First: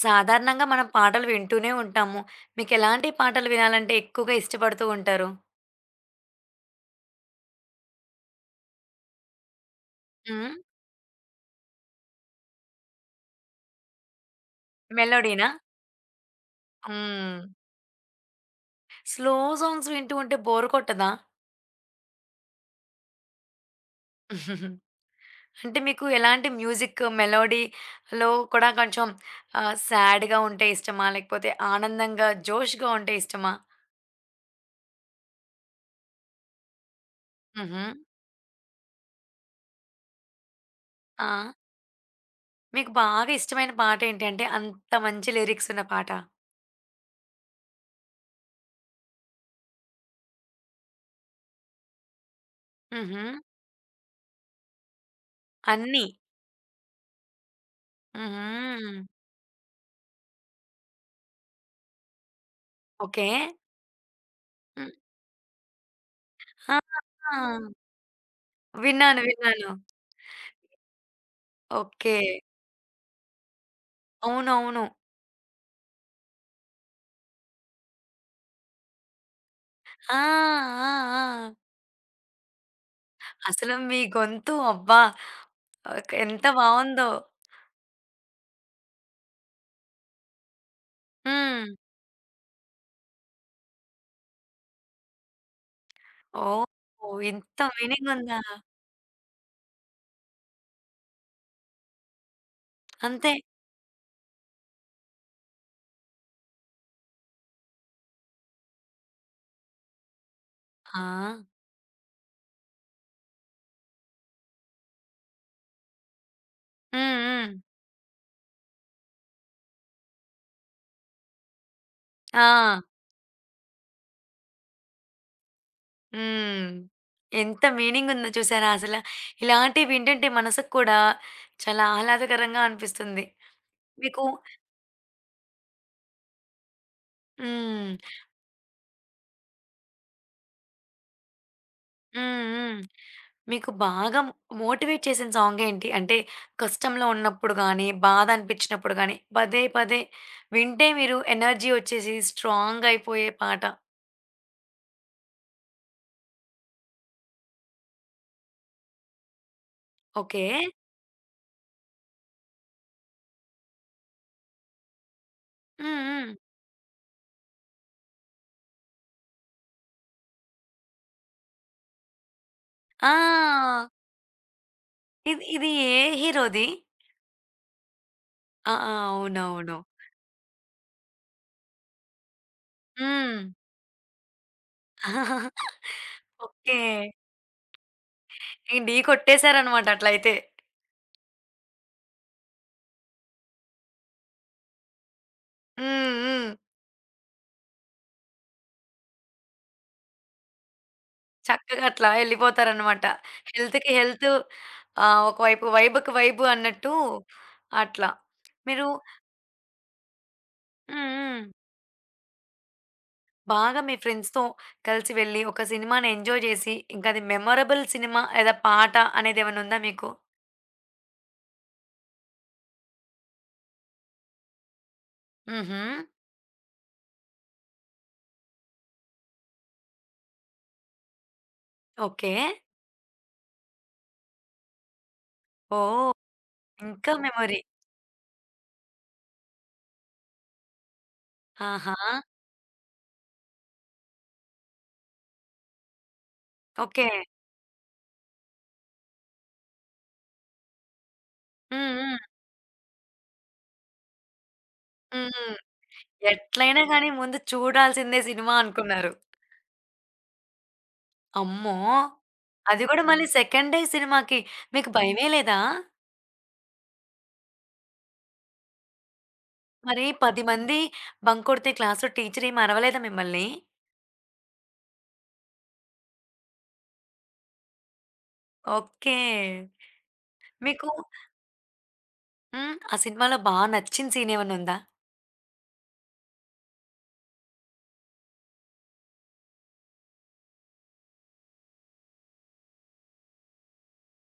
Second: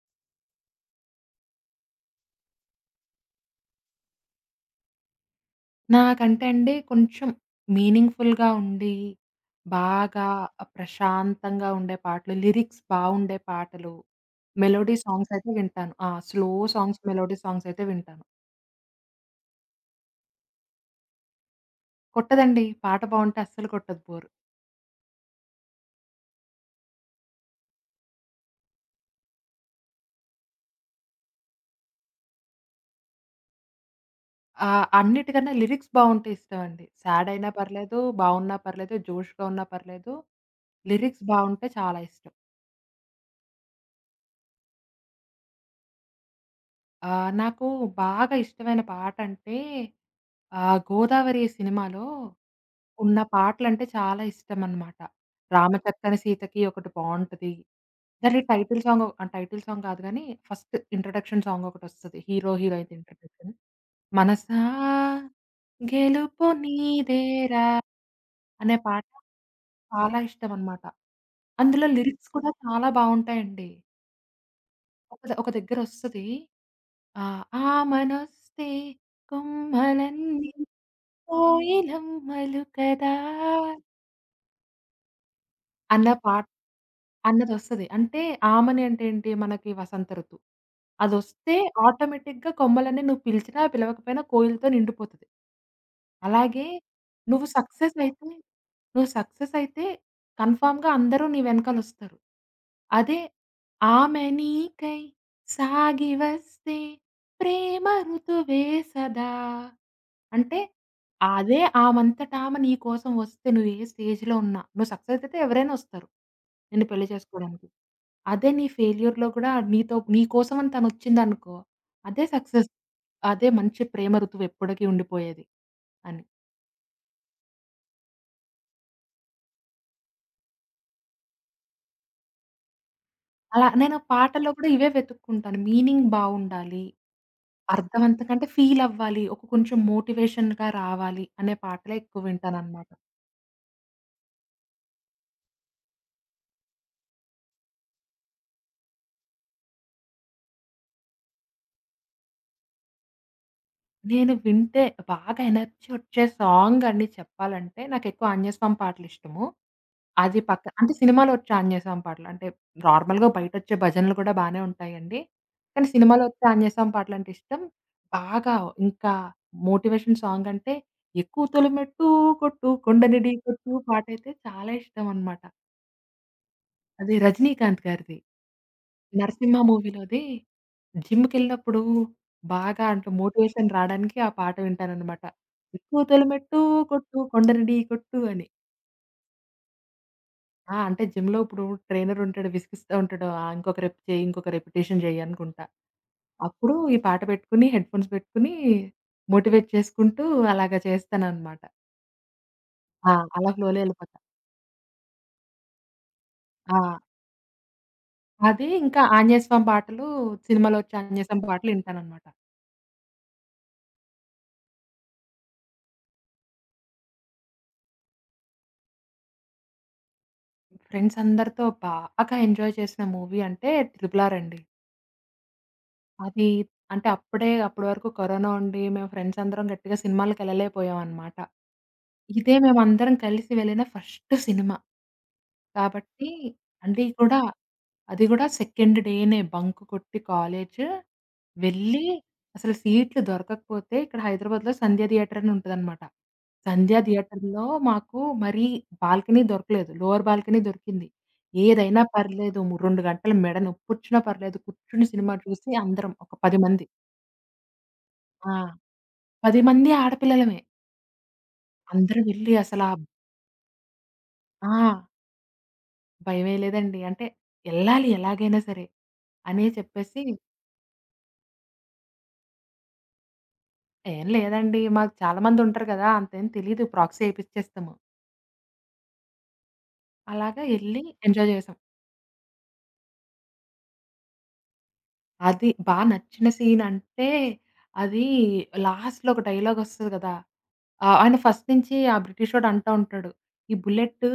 సాధారణంగా మనం పాటలు వింటూనే ఉంటాము. మీకెలాంటి పాటలు వినాలంటే ఎక్కువగా ఇష్టపడుతూ ఉంటారు? నాకంటే అండి కొంచెం మీనింగ్‌ఫుల్‌గా ఉండి, బాగా హ్మ్. ప్రశాంతంగా ఉండే పాటలు, లిరిక్స్ బావుండే పాటలు, మెలోడీ సాంగ్స్ అయితే మెలోడీనా? వింటాను. ఆ! స్లో సాంగ్స్, మెలోడీ హ్మ్. సాంగ్స్ అయితే వింటాను. స్లో సాంగ్స్ వింటూ ఉంటే బోర్ కొట్టదా? కొట్టదండి. పాట బావుంటే అస్సలు కొట్టదు బోరు. అంటే మీకు ఎలాంటి మ్యూజిక్ మెలోడీలో కూడా కొంచెం సాడ్‌గా ఉంటే ఇష్టమా? లేకపోతే ఆనందంగా, జోష్‌గా ఉంటే ఇష్టమా? అన్నిటికన్నా లిరిక్స్ బావుంటే ఇష్టమండి. సాడ్ అయినా హుహు. పర్లేదు, బావున్నా పర్లేదు, జోష్‌గా ఉన్నా పర్లేదు, లిరిక్స్ ఆ! బావుంటే చాలా ఇష్టం. మీకు బాగా ఇష్టమైన పాటేంటి? అంటే అంత మంచి లిరిక్సున్న పాట? నాకు బాగా ఇష్టమైన పాటంటే 'గోదావరి' సినిమాలో ఉన్న హుహు. పాటలంటే చాలా ఇష్టమనమాట. అన్నీ. 'రామచక్కని సీతకి' ఒకటి బావుంటది. దాని టైటిల్ హుహు. సాంగ్ టైటిల్ సాంగ్ కాదు గానీ, ఫస్ట్ ఇంట్రడక్షన్ సాంగ్ ఒకటొస్తది. Hero heroine okay. ఇంట్రడక్షన్. 'మనసా గెలుపు ఆహా! నీదేరా' అనే పాట విన్నాను. విన్నాను. చాలా ఇష్టమనమాట. అందులో ఓకే. లిరిక్స్ కూడా చాలా బావుంటాయండి. అవునవును. ఒక దగ్గరొస్తది ఆహ్, ఆమనొస్తే ఆ! కొమ్మలన్నీ ఆ! ఆ! కోయిలమ్మలు కదా! అసలు మీ గొంతు అబ్బా! అన్న ఎంత బావుందో. అన్నదొస్తది. అంటే ఆమని అంటే ఏంటి మనకి వసంత ఋతువు. అదొస్తే హ్మ్. ఆటోమేటిక్‌గా కొమ్మలన్నీ నువ్వు పిలిచినా, పిలవకపోయినా కోయిలతో నిండిపోతది. ఓహ్! అలాగే నువ్వు ఇంత సక్సెస్ మీనింగ్ అయితే ఉందా? నువ్వు సక్సెస్ అయితే కన్ఫర్మ్‌గా అందరూ నీ వెనకాలొస్తారు. అదే అంతే. ఆమె నీకై సాగి వస్తే ప్రేమ ఋతువే సదా అంటే ఆ! అదే ఆమంతటామె నీ కోసం వస్తే నువ్వు ఏ స్టేజ్‌లో ఉన్నా, నువ్వు సక్సెస్ అయితే ఎవరైనా వస్తారు. నిన్ను పెళ్లి హ్మ్. హ్మ్. చేసుకోవడానికి. అదే నీ ఫెయిల్యూర్‌లో కూడా నీతో నీ కోసం అని తనొచ్చిందనుకో, అదే ఆ! సక్సెస్. అదే మంచి ప్రేమ ఋతువు ఎప్పటికీ ఉండిపోయేది అని. హ్మ్. ఎంత మీనింగ్ ఉందో చూసారా అసల. ఇలాంటివి వింటుంటే మనసుకు కూడా చాలా ఆహ్లాదకరంగా అనిపిస్తుంది. అలా నేను మీకు పాటల్లో కూడా ఇవే వెతుక్కుంటాను. మీనింగ్ బావుండాలి. హ్మ్. అర్థవంతంగా అంటే ఫీల్ అవ్వాలి. ఒక కొంచెం మోటివేషన్‌గా రావాలి అనే పాటలే ఎక్కువ హ్మ్. హ్మ్. వింటానన్నమాట. మీకు బాగా మోటివేట్ చేసిన సాంగేంటి? అంటే కష్టంలో ఉన్నప్పుడు గానీ, బాధ అనిపించినప్పుడు గానీ, పదే పదే వింటే మీరు ఎనర్జీ వచ్చేసి స్ట్రాంగ్ అయిపోయే పాట. నేను వింటే బాగా ఎనర్జీ వచ్చే సాంగండి చెప్పాలంటే, నాకెక్కువ ఆంజనేయస్వామి పాటలిష్టము. అది ఓకే. పక్క అంటే సినిమాలో వచ్చే ఆంజనేయస్వామి పాటలు. అంటే నార్మల్‌గా బయటొచ్చే భజనలు కూడా బానే ఉంటాయండి. కానీ హ్మ్. సినిమాలో హ్మ్. వచ్చే ఆంజనేయస్వామి పాటలంటే ఇష్టం. బాగా ఇంకా మోటివేషన్ సాంగంటే 'ఎక్కువ తొలిమెట్టు కొట్టు కొండని ఆ! ఢీకొట్టు' పాటైతే చాలా ఇష్టమనమాట. ఇది ఇది ఏ హీరోది? అది 'రజినీకాంత్' గారిది. ఆ! ఆ! 'నరసింహ' అవునవును. మూవీలోది జిమ్‌కెళ్ళినప్పుడు బాగా అంటే హ్మ్. మోటివేషన్ రాడానికి ఆ పాట వింటాననమాట. ఎక్కువ తొలిమెట్టు ఓకే. కొట్టు కొండను ఢీ కొట్టు అని. ఇంక ఢీ కొట్టేసారనమాట అట్లయితే. ఆ! అంటే జిమ్‌లో ఇప్పుడు ట్రైనర్ ఉంటాడు. విసిగిస్తా ఉంటాడు. ఆ! ఇంకొక రెప్ చేయి, ఇంకొక రిపిటేషన్ చేయి అనుకుంటా. హ్మ్. హ్మ్. అప్పుడు ఈ పాట పెట్టుకొని హెడ్‌ఫోన్స్ పెట్టుకొని మోటివేట్ చేసుకుంటూ అలాగా చేస్తాననమాట. చక్కగా అట్లా ఎళ్ళిపోతారనమాట. ఆ! అలా ఫ్లోలో హెల్త్‌కి ఎళ్ళిపోతా. హెల్తు ఒకవైపు వైబ్‌కి వైబు ఆ! అన్నట్టు అట్లా. అది మీరు ఇంకా ఆంజనేయస్వామి పాటలు సినిమాలో వచ్చే హ్మ్. హ్మ్. ఆంజనేయస్వామి పాటలు వింటాననమాట. బాగా మీ ఫ్రెండ్స్‌తో కలిసి వెళ్లి, ఒక సినిమాని ఎంజాయ్ జేసి, ఇంకా అది మెమరబుల్ సినిమా లేదా పాట అనేదేమన్నా ఉందా మీకు? ఫ్రెండ్స్ అందరితో బాగా ఎంజాయ్ చేసిన మూవీ అంటే 'ట్రిపుల్ ఆర్' అండి. హుహు. అది అంటే అప్పుడే అప్పటి వరకు కరోనా ఉండి మేము ఫ్రెండ్స్ అందరం గట్టిగా సినిమాలకెళ్ళలేకపోయామనమాట. ఓకే. ఇదే మేమందరం కలిసి వెళ్ళిన ఫస్ట్ సినిమా. ఓహ్! కాబట్టి అది ఇంకా కూడా మెమరీ. అది కూడా సెకండ్ డేనే బంక్ కొట్టి కాలేజు ఆహా! వెళ్ళి అసలు సీట్లు దొరకకపోతే ఇక్కడ హైదరాబాద్‌లో 'సంధ్య థియేటర్' అని ఉంటదనమాట. 'సంధ్య ఓకే. థియేటర్‌లో' మాకు మరీ బాల్కనీ దొరకలేదు. లోయర్ బాల్కనీ దొరికింది. హ్మ్. ఏదైనా హ్మ్. పర్లేదు. 2 గంటలు మెడ నొప్పొచ్చినా పర్లేదు. కూర్చుని సినిమా హ్మ్. చూసి అందరం ఒక 10 ఎట్లైనా మంది. గాని ముందు చూడాల్సిందే ఆ! సినిమా అనుకున్నారు. 10 మంది ఆడపిల్లలమే. అమ్మో! అందరం వెళ్లి అది అసలా ఆ! గూడా మళ్ళీ సెకండ్ డే సినిమాకి ఆ, మీకు భయమేయలేదా? భయమే లేదండి. అంటే ఎళ్ళాలి ఎలాగైనా సరే అని మరి చెప్పేసి, 10 మంది బంక్ కొడితే క్లాస్‌లో టీచరేమి అరవలేదా మిమ్మల్ని? "ఏం లేదండి మాకు చాలా మందుంటారు కదా! అంతేం తెలీదు. ప్రాక్సీ ఏపిచ్చేస్తాము." ఓకే. అలాగా మీకు ఎళ్లి ఎంజాయ్ చేసాం. హ్మ్. ఆ సినిమాలో బా నచ్చిన సీనేమన్నా ఉందా? అది బా నచ్చిన సీనంటే, అది లాస్ట్‌లో ఒక డైలాగొస్తది కదా! ఆ! ఆయన ఫస్ట్ నుంచి ఆ బ్రిటిషోడు అంటా ఉంటాడు. "ఈ బుల్లెట్టు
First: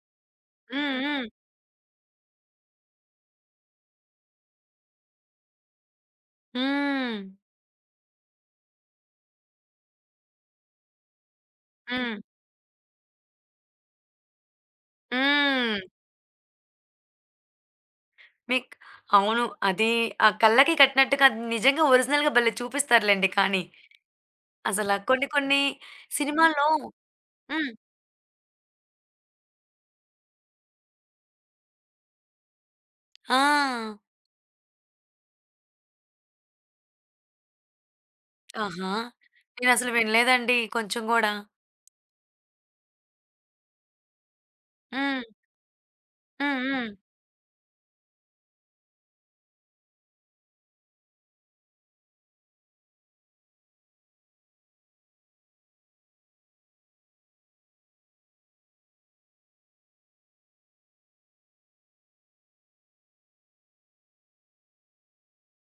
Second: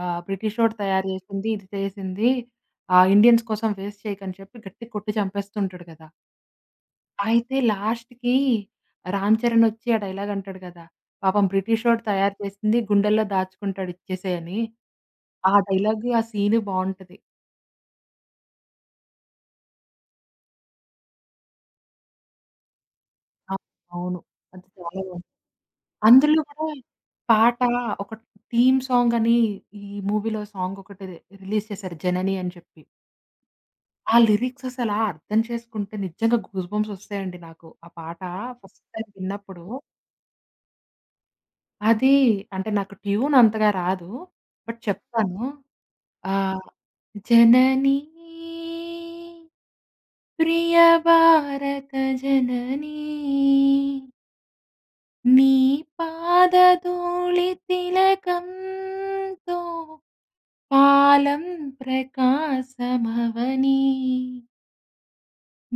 బ్రిటిషోడు హ్మ్. తయారు హ్మ్. చేసింది. ఇది చేసింది. ఇండియన్స్ కోసం వేస్ట్ చేయకని" చెప్పి గట్టిగా కొట్టి చంపేస్తుంటాడు కదా! హ్మ్. అయితే లాస్ట్‌కి రామ్ చరణ్ వచ్చి ఆ డైలాగ్ అంటాడు కదా! "పాపం బ్రిటిషోడు హ్మ్. తయారు చేసింది గుండెల్లో దాచుకుంటాడు ఇచ్చేసేయ్" అని. ఆ హ్మ్. డైలాగ్, ఆ సీన్ బావుంటది. మీక్ అవును. అది ఆ కళ్ళకి కట్టినట్టుగా అది నిజంగా ఒరిజినల్‌గా భలే చూపిస్తారులెండి ఆ! కానీ. అవును. అది చాలా అసలా కొన్ని బావుంటది. కొన్ని అందులో కూడా సినిమాల్లో పాట హ్మ్. ఒక థీమ్ సాంగ్ అని ఈ మూవీలో సాంగ్ ఒకటి రిలీజ్ చేశారు 'జనని' అని చెప్పి. ఆ! ఆ లిరిక్స్ అసలా అర్థం చేసుకుంటే నిజంగా గూస్ బంప్స్ వస్తాయండి నాకు. ఆ పాట ఫస్ట్ ఆహా! టైమ్ విన్నప్పుడు నేనసలు వినలేదండి కొంచెం గూడా. అది అంటే నాకు ట్యూన్ అంతగా రాదు. బట్ హ్మ్. చెప్తాను. హ్మ్. ఆహ్, హ్మ్. జననీ ప్రియ భారత జననీ నీ పాదధూళి తిలకంతో పాలం ప్రకాశమవని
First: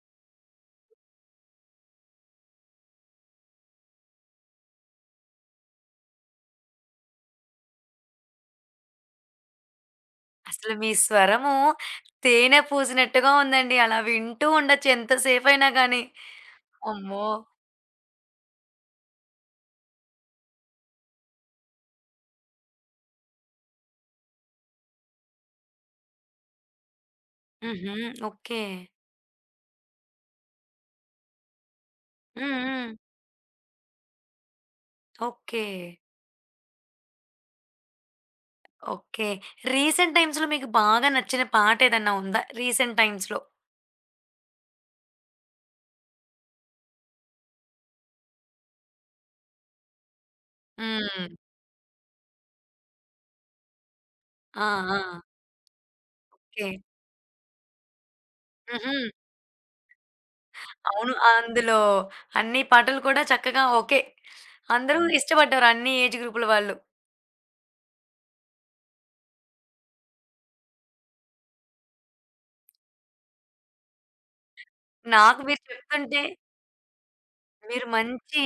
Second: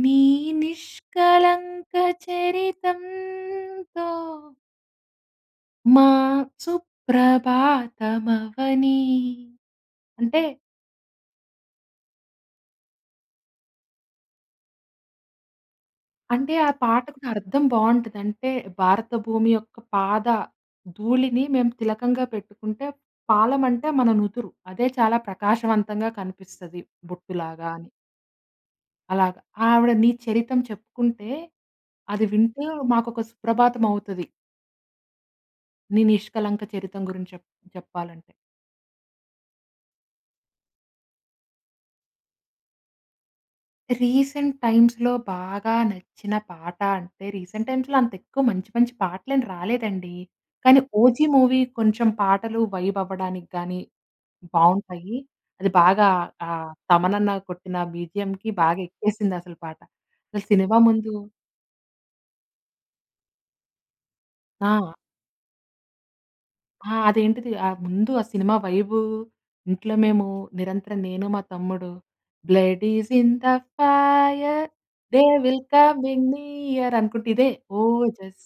నీ నిష్కళంక చరితంతో మా సుప్రభాతమవని. అంటే అసలు మీ స్వరము తేనె పూసినట్టుగా ఉందండి. అలా వింటూ ఉండొచ్చు ఎంతసేపయినా గానీ. అంటే ఆ పాట అమ్మో! కూడా అర్థం బావుంటది. అంటే భారత భూమి యొక్క పాద ధూళిని మేము తిలకంగా పెట్టుకుంటే, పాలం అంటే మన నుదురు. అదే చాలా ప్రకాశవంతంగా కనిపిస్తది బొట్టులాగా అని. హుహు. ఓకే. అలాగా. ఆవిడ నీ చరితం చెప్పుకుంటే, అది హ్మ్. వింటూ హ్మ్. మాకొక సుప్రభాతం అవుతది. ఓకే. నీ నిష్కలంక చరితం గురించి చెప్పాలంటే. ఓకే. రీసెంట్ టైమ్స్‌లో మీకు బాగా నచ్చిన పాటేదన్నా ఉందా? రీసెంట్ టైమ్స్‌లో? రీసెంట్ టైమ్స్‌లో బాగా నచ్చిన పాట అంటే, రీసెంట్ టైమ్స్‌లో అంత ఎక్కువ మంచి మంచి పాటలేం రాలేదండి. కానీ హ్మ్. 'ఓజీ' మూవీ కొంచెం పాటలు వైబ్ అవ్వడానికి గాని ఆ! బావుంటాయి. ఆ! అది బాగా ఓకే. తమనన్న కొట్టిన బీజీఎంకి బాగా హుహు. ఎక్కేసిందసలు పాట. అసలు సినిమా అవును. ముందు అందులో అన్ని పాటలు కూడా చక్కగా ఓకే. ఆ! అందరూ ఇష్టపడ్డారు అన్ని ఏజ్ గ్రూపుల వాళ్ళు. ఆ! అదేంటిది ముందు ఆ సినిమా వైబు ఇంట్లో మేము నిరంతరం నేను, మా తమ్ముడు blood is in the fire they నాకు మీరు విల్ చెప్తుంటే కమింగ్ నియర్ అనుకుంట ఇదే ఓ మీరు మంచి జస్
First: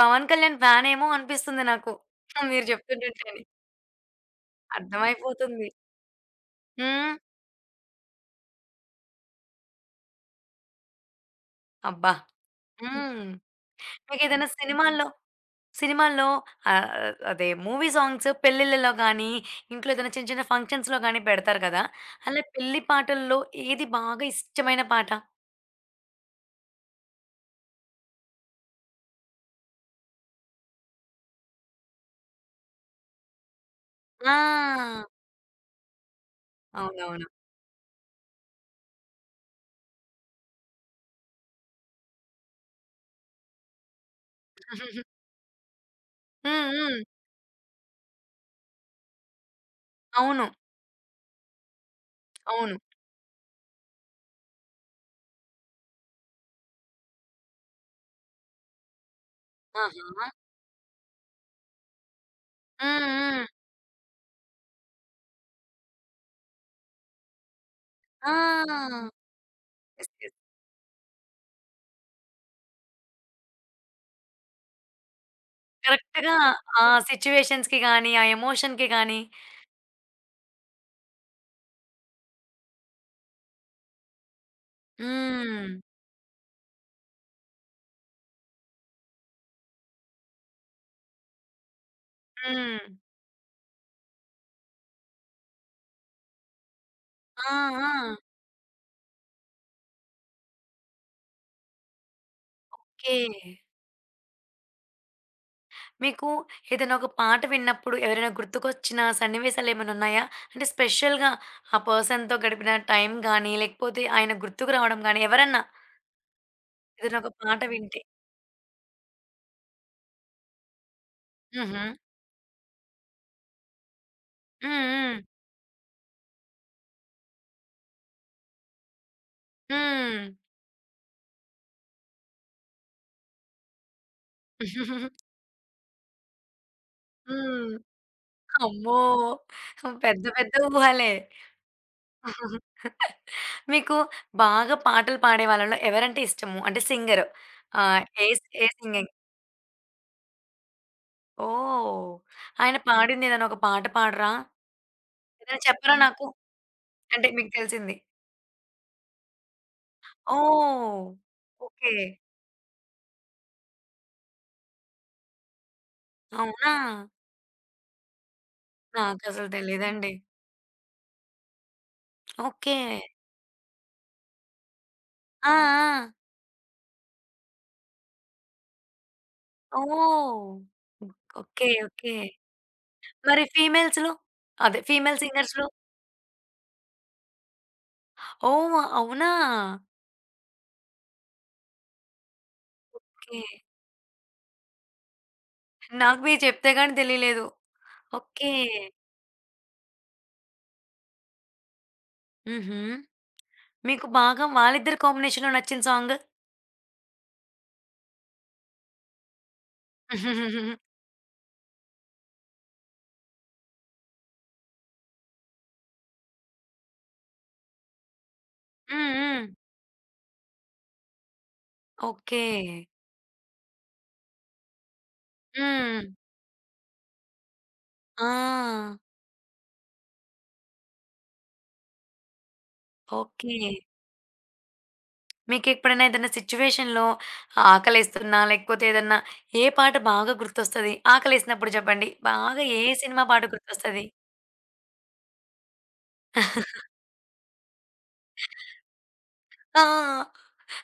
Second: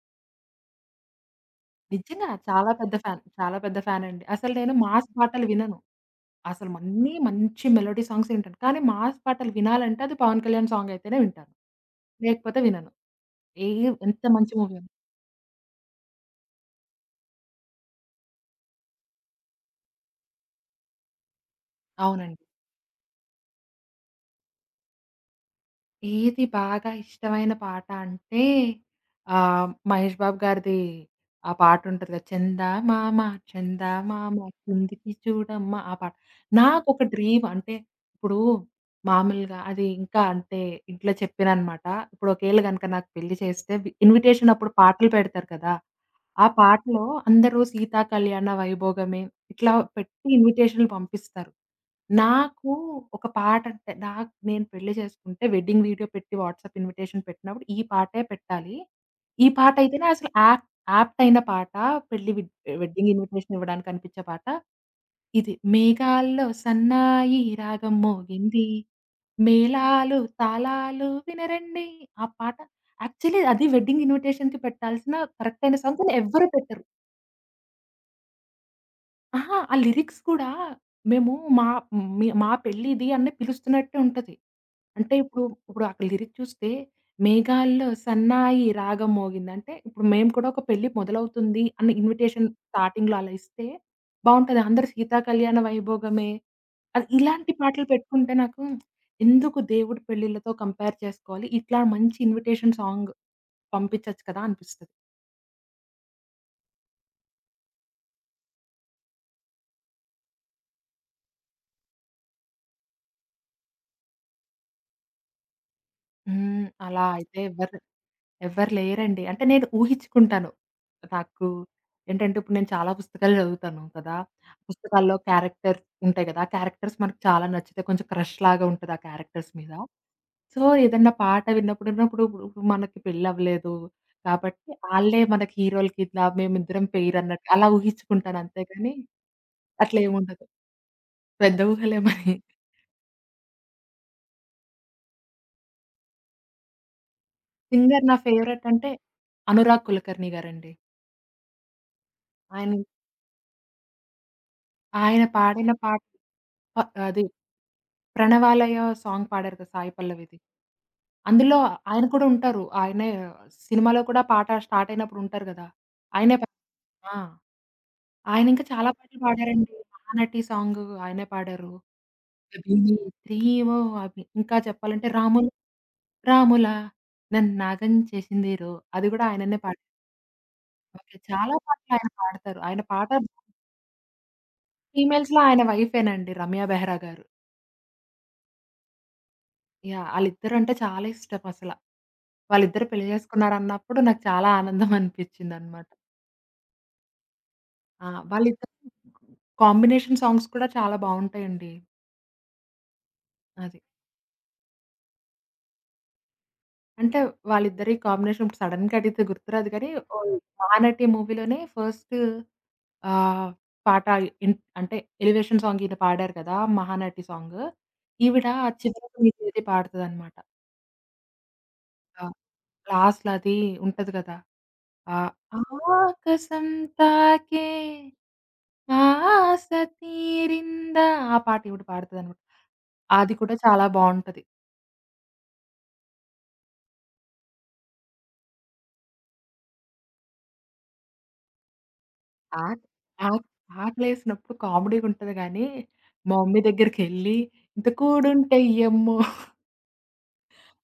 'పవన్ కళ్యాణ్' ఫ్యానేమో అనిపిస్తుంది నాకు. నిజంగా. హ్మ్, మీరు చాలా పెద్ద ఫ్యాన్. చెప్తుంటుంటేనే. చాలా పెద్ద ఫ్యానండి. అసలు నేను మాస్ పాటలు అర్థమైపోతుంది. వినను. అసలు హ్మ్. అన్నీ మంచి మెలోడీ సాంగ్స్ వింటాను. కానీ మాస్ పాటలు వినాలంటే అది పవన్ కళ్యాణ్ సాంగ్ అయితేనే వింటాను. అబ్బా! లేకపోతే వినను. హ్మ్. హ్మ్. ఏ ఎంత మీకేదైనా మంచి మూవీ సినిమాల్లో సినిమాల్లో ఆహ్, అదే మూవీ సాంగ్స్ పెళ్ళిళ్ళలో గానీ, ఇంట్లో ఏదైనా చిన్న చిన్న ఫంక్షన్స్‌లో గానీ పెడతారు కదా! అలా అవునండి. పెళ్లి పాటల్లో ఏది బాగా ఇష్టమైన పాట? ఏది బాగా ఇష్టమైన పాట అంటే 'మహేష్ బాబు' గారిది ఆ పాటుంటది కదా! 'చందమామ ఆ! చందమామ కిందికి చూడమ్మా' ఆ పాట. నాకొక అవునవును. డ్రీమ్ అంటే ఇప్పుడు మామూలుగా అది ఇంకా అంటే ఇంట్లో చెప్పాననమాట. ఇప్పుడు ఒకేళ గనుక నాకు పెళ్లి చేస్తే ఇన్విటేషన్ అప్పుడు పాటలు పెడతారు కదా! ఆ హ్మ్. హ్మ్. పాటలో అందరూ 'సీతా కళ్యాణ వైభోగమే' ఇట్లా పెట్టి అవును. ఇన్విటేషన్‌లు పంపిస్తారు. నాకు అవును. ఒక పాటంటే నాకు నేను పెళ్లి చేసుకుంటే వెడ్డింగ్ వీడియో పెట్టి వాట్సాప్ ఇన్విటేషన్ పెట్టినప్పుడు ఈ పాటే పెట్టాలి. ఈ పాటయితేనే ఆహా! అసలు యాప్ట్ అయిన పాట పెళ్లి వెడ్ హ్మ్. వెడ్డింగ్ ఇన్విటేషన్ హ్మ్. ఇవ్వడానికి అనిపించే పాట. ఇది మేఘాల్లో సన్నాయి రాగం ఆ! మోగింది. యెస్. మేళాలు యెస్. తాళాలు వినరండి ఆ పాట యాక్చువల్లీ అది వెడ్డింగ్ ఇన్విటేషన్‌కి పెట్టాల్సిన కరెక్ట్ అయిన సాంగ్. కానీ కరెక్ట్‌గా ఎవ్వరు పెట్టరు. ఆ సిట్యుయేషన్స్‌కి గాని, ఆ ఎమోషన్‌కి గాని అహా! ఆ లిరిక్స్ కూడా మేము మా మీ మా పెళ్ళిది అని పిలుస్తున్నట్టే ఉంటది. అంటే ఇప్పుడు, హ్మ్. ఇప్పుడు అక్కడ లిరిక్ చూస్తే మేఘాల్లో సన్నాయి రాగం మోగిందంటే, ఇప్పుడు మేము కూడా ఒక పెళ్లి మొదలవుతుంది అన్న ఇన్విటేషన్ హ్మ్. స్టార్టింగ్‌లో అలా ఇస్తే బావుంటది. అందరూ సీతా కళ్యాణ వైభోగమే అది ఆ! ఇలాంటి పాటలు ఆ! పెట్టుకుంటే నాకు ఎందుకు దేవుడి పెళ్ళిళ్ళతో కంపేర్ చేసుకోవాలి. ఇట్లా మంచి ఇన్విటేషన్ సాంగ్ ఓకే. పంపించొచ్చు కదా అనిపిస్తది. మీకు ఏదైనా ఒక పాట విన్నప్పుడు ఎవరైనా గుర్తుకొచ్చిన సన్నివేశాలేమైనా ఉన్నాయా? అంటే స్పెషల్‌గా ఆ పర్సన్‌తో గడిపిన టైం గాని, లేకపోతే ఆయన గుర్తుకు రావడం గాని ఎవరన్నా హ్మ్. అలా ఏదైనా ఒక అయితే పాట ఎవ్వరు వింటే? ఎవ్వరు లేరండి. అంటే నేను ఊహించుకుంటాను. నాకు హుహు. ఏంటంటే ఇప్పుడు నేను చాలా పుస్తకాలు చదువుతాను కదా! హ్మ్. పుస్తకాల్లో హ్మ్. క్యారెక్టర్స్ ఉంటాయి కదా! ఆ క్యారెక్టర్స్ మనకు చాలా నచ్చితే కొంచెం క్రష్‌లాగా ఉంటది ఆ క్యారెక్టర్స్ మీద. హ్మ్. సో, ఏదన్నా పాట విన్నప్పుడు విన్నప్పుడు ఇప్పుడు మనకి పెళ్లవ్వలేదు కాబట్టి ఆళ్ళే మనకి హీరోలకి ఇట్లా మేమిద్దరం పెయిర్ అన్నట్టు అలా హ్మ్. ఊహించుకుంటాను అంతేగాని అమ్మో! పెద్ద అట్లేముండదు. పెద్ద ఊహలే. పెద్ద ఊహలే మరి. మీకు బాగా పాటలు పాడే వాళ్ళలో ఎవరంటే ఇష్టము? అంటే సింగరు. సింగర్ నా ఏ ఏ ఫేవరెట్ అంటే సింగింగ్? అనురాగ్ కులకర్ణి గారండి. ఓహ్! ఆయన ఆయన పాడింది ఏదైనా ఒక పాట పాడరా? ఆయన ఏదైనా పాడిన చెప్పరా పాట నాకు? ప అది అంటే మీకు తెలిసింది. 'ప్రణవాలయ' సాంగ్ పాడారు కదా! సాయి పల్లవిది. ఓహ్! అందులో ఓకే. ఆయన కూడా ఉంటారు. ఆయనే సినిమాలో కూడా పాట స్టార్ట్ అయినప్పుడు ఉంటారు కదా! ఆయనే పా అవునా? ఆ! ఆయనింకా చాలా పాటలు నాకసలు పాడారండి. తెలీదండి. 'మహానటి' సాంగ్ ఆయనే పాడారు. ఓకే. 'అభినేత్రీవో అభి' ఇంకా చెప్పాలంటే ఆ! ఆ! రాములా నన్నాగం చేసిందిరో' అది కూడా ఆయననే పాడారు. ఓహ్! ఓకే. చాలా ఓకే. పాటలు ఆయన ఓకే. పాడతారు. ఆయన పాట మరి ఫీమేల్స్‌లో? అదే ఫీమేల్ ఫీమేల్స్‌లో ఆయన సింగర్స్‌లో? వైఫేనండి రమ్య బెహ్రా గారు. ఓహ్! అవునా? యాహ్! ఆళ్ళిద్దరంటే చాలా ఇష్టం అసల. వాళ్ళిద్దరు పెళ్లి ఓకే. చేసుకున్నారన్నప్పుడు నాకు చాలా ఆనందం అనిపించిందనమాట. నాకు మీరు చెప్తే గాని తెలీలేదు. ఆ! ఓకే. వాళ్ళిద్దరి కాంబినేషన్ సాంగ్స్ కూడా చాలా బావుంటాయండి. హుహు. అది. మీకు బాగా వాళ్ళిద్దరి కాంబినేషన్‌లో నచ్చిన సాంగ్? అంటే వాళ్ళిద్దరి కాంబినేషన్ ఇప్పుడు సడెన్‌గా అడిగితే గుర్తురాదు కానీ, ఓహ్! 'మహానటి' మూవీలోనే ఫస్ట్ ఆహ్, పాట ఇన్ అంటే ఎలివేషన్ సాంగ్ ఈయన పాడారు కదా! 'మహానటి' సాంగ్. ఈవిడ హ్మ్. చివరకు హ్మ్. 'నీకేది' పాడుతదనమాట. ఆ! ఓకే. లాస్ట్‌లో అది ఉంటది కదా! ఆహ్, హ్మ్. ఆకాశం తాకే ఆ! ఆశ తీరిందా ఆ పాట ఈవిడ పాడుతదనమాట. అది కూడా ఓకే. చాలా బావుంటది. మీకెప్పుడైనా ఏదైనా సిట్యుయేషన్‌లో ఆకలేస్తున్నా, లేకపోతే ఏదన్నా ఏ పాట బాగా గుర్తొస్తది? ఆకలేసినప్పుడు చెప్పండి. బాగా ఏ ఆక్ సినిమా పాట ఆక్ గుర్తొస్తది? ఆకలేసినప్పుడు కామెడీగుంటది గానీ, మా మమ్మీ దగ్గరికెళ్ళి ఇంత కూడుంటెయ్యమ్మో ఆ!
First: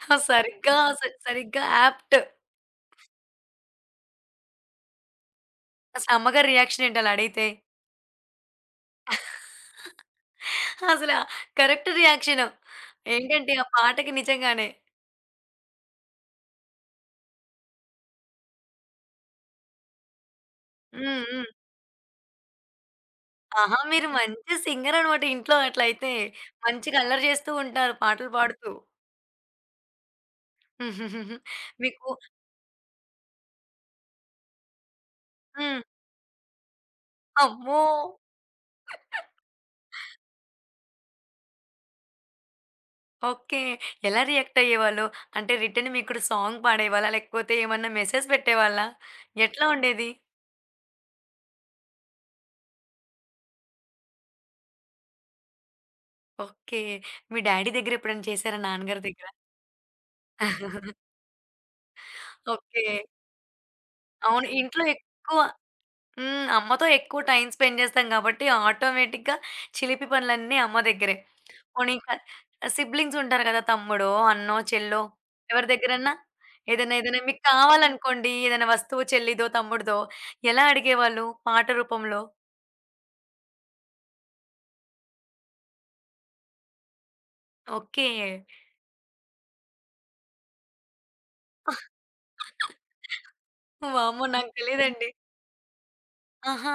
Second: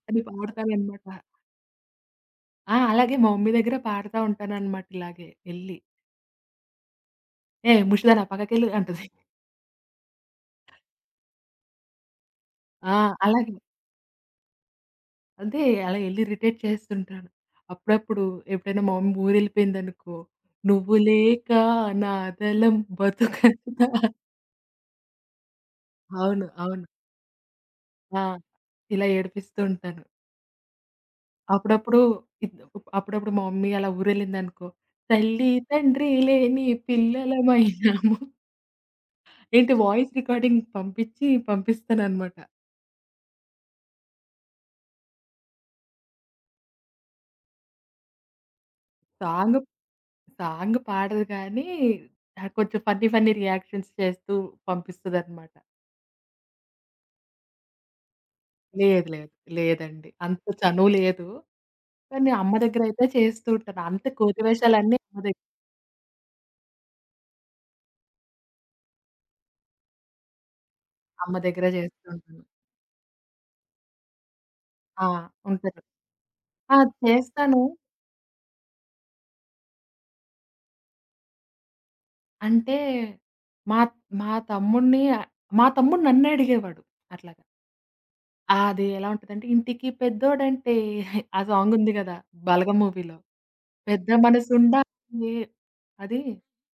అని సరిగ్గా పాడుతాననమాట. సరిగ్గా యాప్ట్. ఆ! అలాగే మా మమ్మీ దగ్గర పాడుతా ఉంటాననమాట ఇలాగే ఎళ్లి. అసలు అమ్మగారి రియాక్షన్ ఏంటి అలా అడిగితే? "ఏ ముషిదానా పక్కకెళ్ళు" అంటది. అసల కరెక్ట్ రియాక్షన్. ఆ! ఏంటంటే అలాగే. ఆ పాటకి నిజంగానే. అదే. అలా ఎళ్లి ఇరిటేట్ చేస్తుంటాను. అప్పుడప్పుడు ఎప్పుడైనా మా మమ్మీ ఊరెళ్ళిపోయిందనుకో, "నువ్వు హ్మ్. హ్మ్. లేక నాదలం ఆహా! బతుకంతా" మీరు మంచి సింగర్ అనమాట ఇంట్లో అట్లయితే. అవును. అవును. మంచిగా అల్లరి చేస్తూ ఉంటారు ఆ! పాటలు పాడుతూ. ఇలా ఏడిపిస్తూ ఉంటాను. అప్పుడప్పుడు మీకు ఇద్ అప్పుడప్పుడు మా మమ్మీ అలా ఊరెళ్ళిందనుకో, "తల్లి హ్మ్. తండ్రి లేని అమ్మో! పిల్లలమైనాము" ఏంటి వాయిస్ రికార్డింగ్ పంపిస్తాననమాట. ఓకే. ఎలా రియాక్ట్ అయ్యేవాళ్ళు? అంటే రిటర్న్ మీకుడు సాంగ్ పాడేవాళ్ళా? లేకపోతే ఏమన్నా మెసేజ్ పెట్టేవాళ్ళా? సాంగ్ ఎట్లా ఉండేది? సాంగ్ పాడదు కానీ, ఆ కొంచెం ఫన్నీ ఫన్నీ రియాక్షన్స్ చేస్తూ పంపిస్తదనమాట. ఓకే. మీ డ్యాడీ దగ్గర ఎప్పుడైనా చేశారా? నాన్నగారి లేదు. దగ్గర? లేదు. లేదండి. అంత చనువు లేదు. కానీ అమ్మ ఓకే. దగ్గరయితే చేస్తూ ఉంటాను. అంత కోతి అవును. ఇంట్లో వేషాలన్నీ అమ్మ ఎక్కువ దగ్గ హ్మ్. అమ్మతో ఎక్కువ టైమ్ స్పెండ్ చేస్తాం కాబట్టి ఆటోమేటిక్‌గా చిలిపి పనులన్నీ అమ్మ దగ్గరే. అమ్మ దగ్గరే పోనీ చేస్తూ ఉంటాను. సిబ్లింగ్స్ ఉంటారు కదా! తమ్ముడో, అన్నో, చెల్లో ఆ! ఎవరి ఉంటారు. దగ్గరన్నా ఆ! ఏదైనా ఏదైనా మీకు చేస్తాను. కావాలనుకోండి ఏదైనా వస్తువు చెల్లిదో, తమ్ముడిదో ఎలా అడిగేవాళ్ళు పాట రూపంలో? అంటే మా మా తమ్ముడిని మా తమ్ముడు నన్నే అడిగేవాడు అట్లాగా. ఓకే. ఆ, అది ఎలా ఉంటదంటే, ఇంటికి పెద్దోడంటే ఆ సాంగ్ ఉంది గదా! 'బలగం' మూవీలో. పెద్ద వామ్మో! నాకు తెలీదండి. మనసుండాలి. అది ఆహా!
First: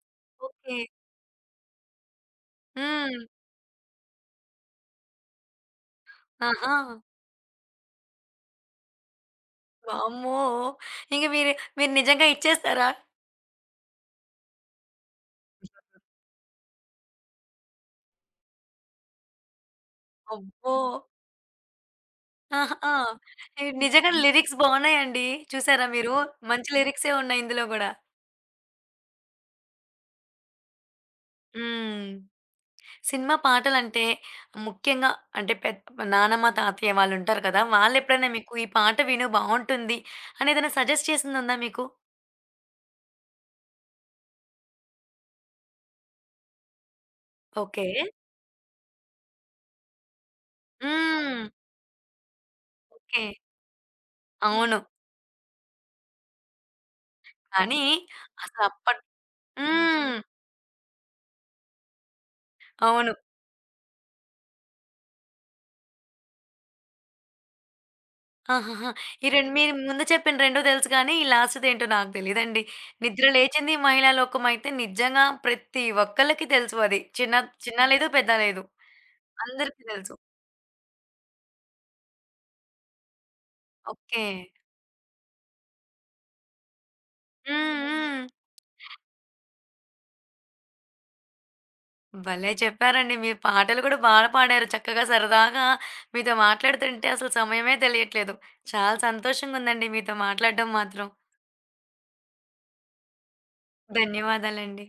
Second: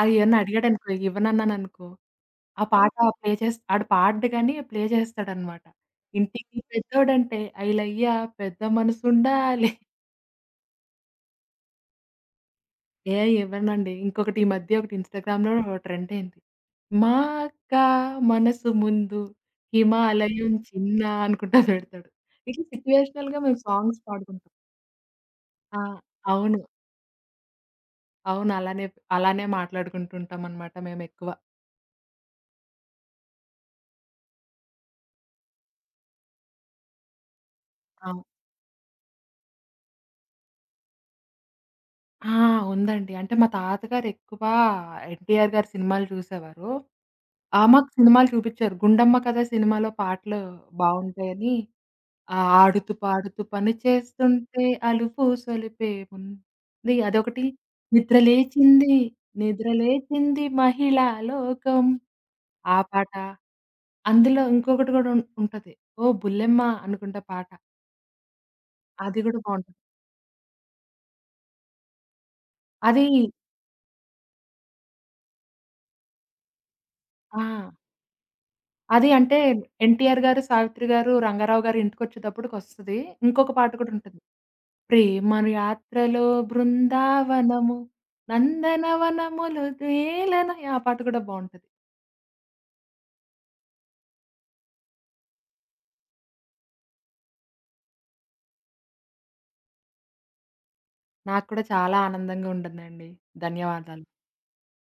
అది ఏమన్నా ఓకే. అడిగాడనుకో, ఇవ్వనన్నాననుకో ఆ పాట హ్మ్. ప్లే చేస్ ఆడు పాడడు గానీ, ప్లే చేస్తాడనమాట. ఇంటికి ఆహా! పెద్దోడంటే ఐలయ్య పెద్ద మనసుండాలి. వామ్మో! ఇంక మీరు మీరు నిజంగా ఇచ్చేస్తారా? ఏ ఇవ్వనండి. ఇంకొకటి ఈ మధ్య ఒకటి ఇన్‌స్టాగ్రామ్‌లో ట్రెండ్ అయింది. మా అక్క మనసు ముందు హిమాలయం అబ్బో! చిన్న అనుకుంటా పెడతాడు. ఇట్లా ఆహా! ఆ! సిట్యుయేషనల్‌గా మేము ఇవి సాంగ్స్ నిజంగా పాడుకుంటాం. లిరిక్స్ బావున్నాయండి. ఆ! చూసారా మీరు? అవును. మంచి లిరిక్సే ఉన్నాయి ఇందులో గూడా. అవును. అలానే అలానే మాట్లాడుకుంటుంటామనమాట మేమెక్కువ. హ్మ్. సినిమా పాటలంటే ముఖ్యంగా అంటే నానమ్మ, తాతయ్య వాళ్ళుంటారు కదా! ఆ! వాళ్ళెప్పుడైనా మీకు "ఈ పాట విను బావుంటుంది" అని ఏదైనా సజెస్ట్ చేసిందుందా మీకు? ఆ! ఉందండి. అంటే మా తాతగారెక్కువ ఎన్‌టీఆర్ గారి సినిమాలు చూసేవారు. ఆ! ఓకే. మాకు సినిమాలు చూపిచ్చారు. 'గుండమ్మ కథ' సినిమాలో పాటలు హ్మ్. బావుంటాయని ఆ! ఆడుతూ ఓకే. పాడుతూ పని చేస్తుంటే అవును. అలుపు సొలిపే ఉంది. అదొకటి. కానీ నిద్ర లేచింది, అసలప్పట్ నిద్ర హ్మ్. లేచింది మహిళా లోకం ఆ అవును. పాట. అందులో ఇంకొకటి గూడా ఉంటది. ఓ బుల్లెమ్మ అనుకుంటా పాట. ఆహాహా! అది ఈ గూడా 2 మీరు బావుంటది. ముందు చెప్పిన 2 తెలుసు కానీ, ఈ లాస్ట్‌దేంటో నాకు తెలీదండి. అది నిద్ర లేచింది మహిళా లోకమైతే నిజంగా ప్రతి ఒక్కళ్ళకి తెలుసు అది. చిన్న ఆ! చిన్న లేదు, పెద్ద లేదు. అది అంటే అందరికీ తెలుసు. ఎన్టీఆర్ గారు, సావిత్రి గారు, రంగారావు గారు ఇంటికొచ్చేటప్పటికొస్తది. ఇంకొక పాట గూడా ఉంటది. ఓకే. ప్రేమను యాత్రలో బృందావనము, హ్మ్. హ్మ్. నందనవనములు తేలన ఆ పాట కూడా బావుంటది. భలే చెప్పారండి. మీరు పాటలు కూడా బాగా పాడారు. చక్కగా సరదాగా మీతో మాట్లాడుతుంటే అసలు సమయమే తెలియట్లేదు. చాలా సంతోషంగుందండి మీతో మాట్లాడడం మాత్రం. నాకు కూడా చాలా ఆనందంగా ఉంటుందండి. ధన్యవాదాలు. ధన్యవాదాలండి.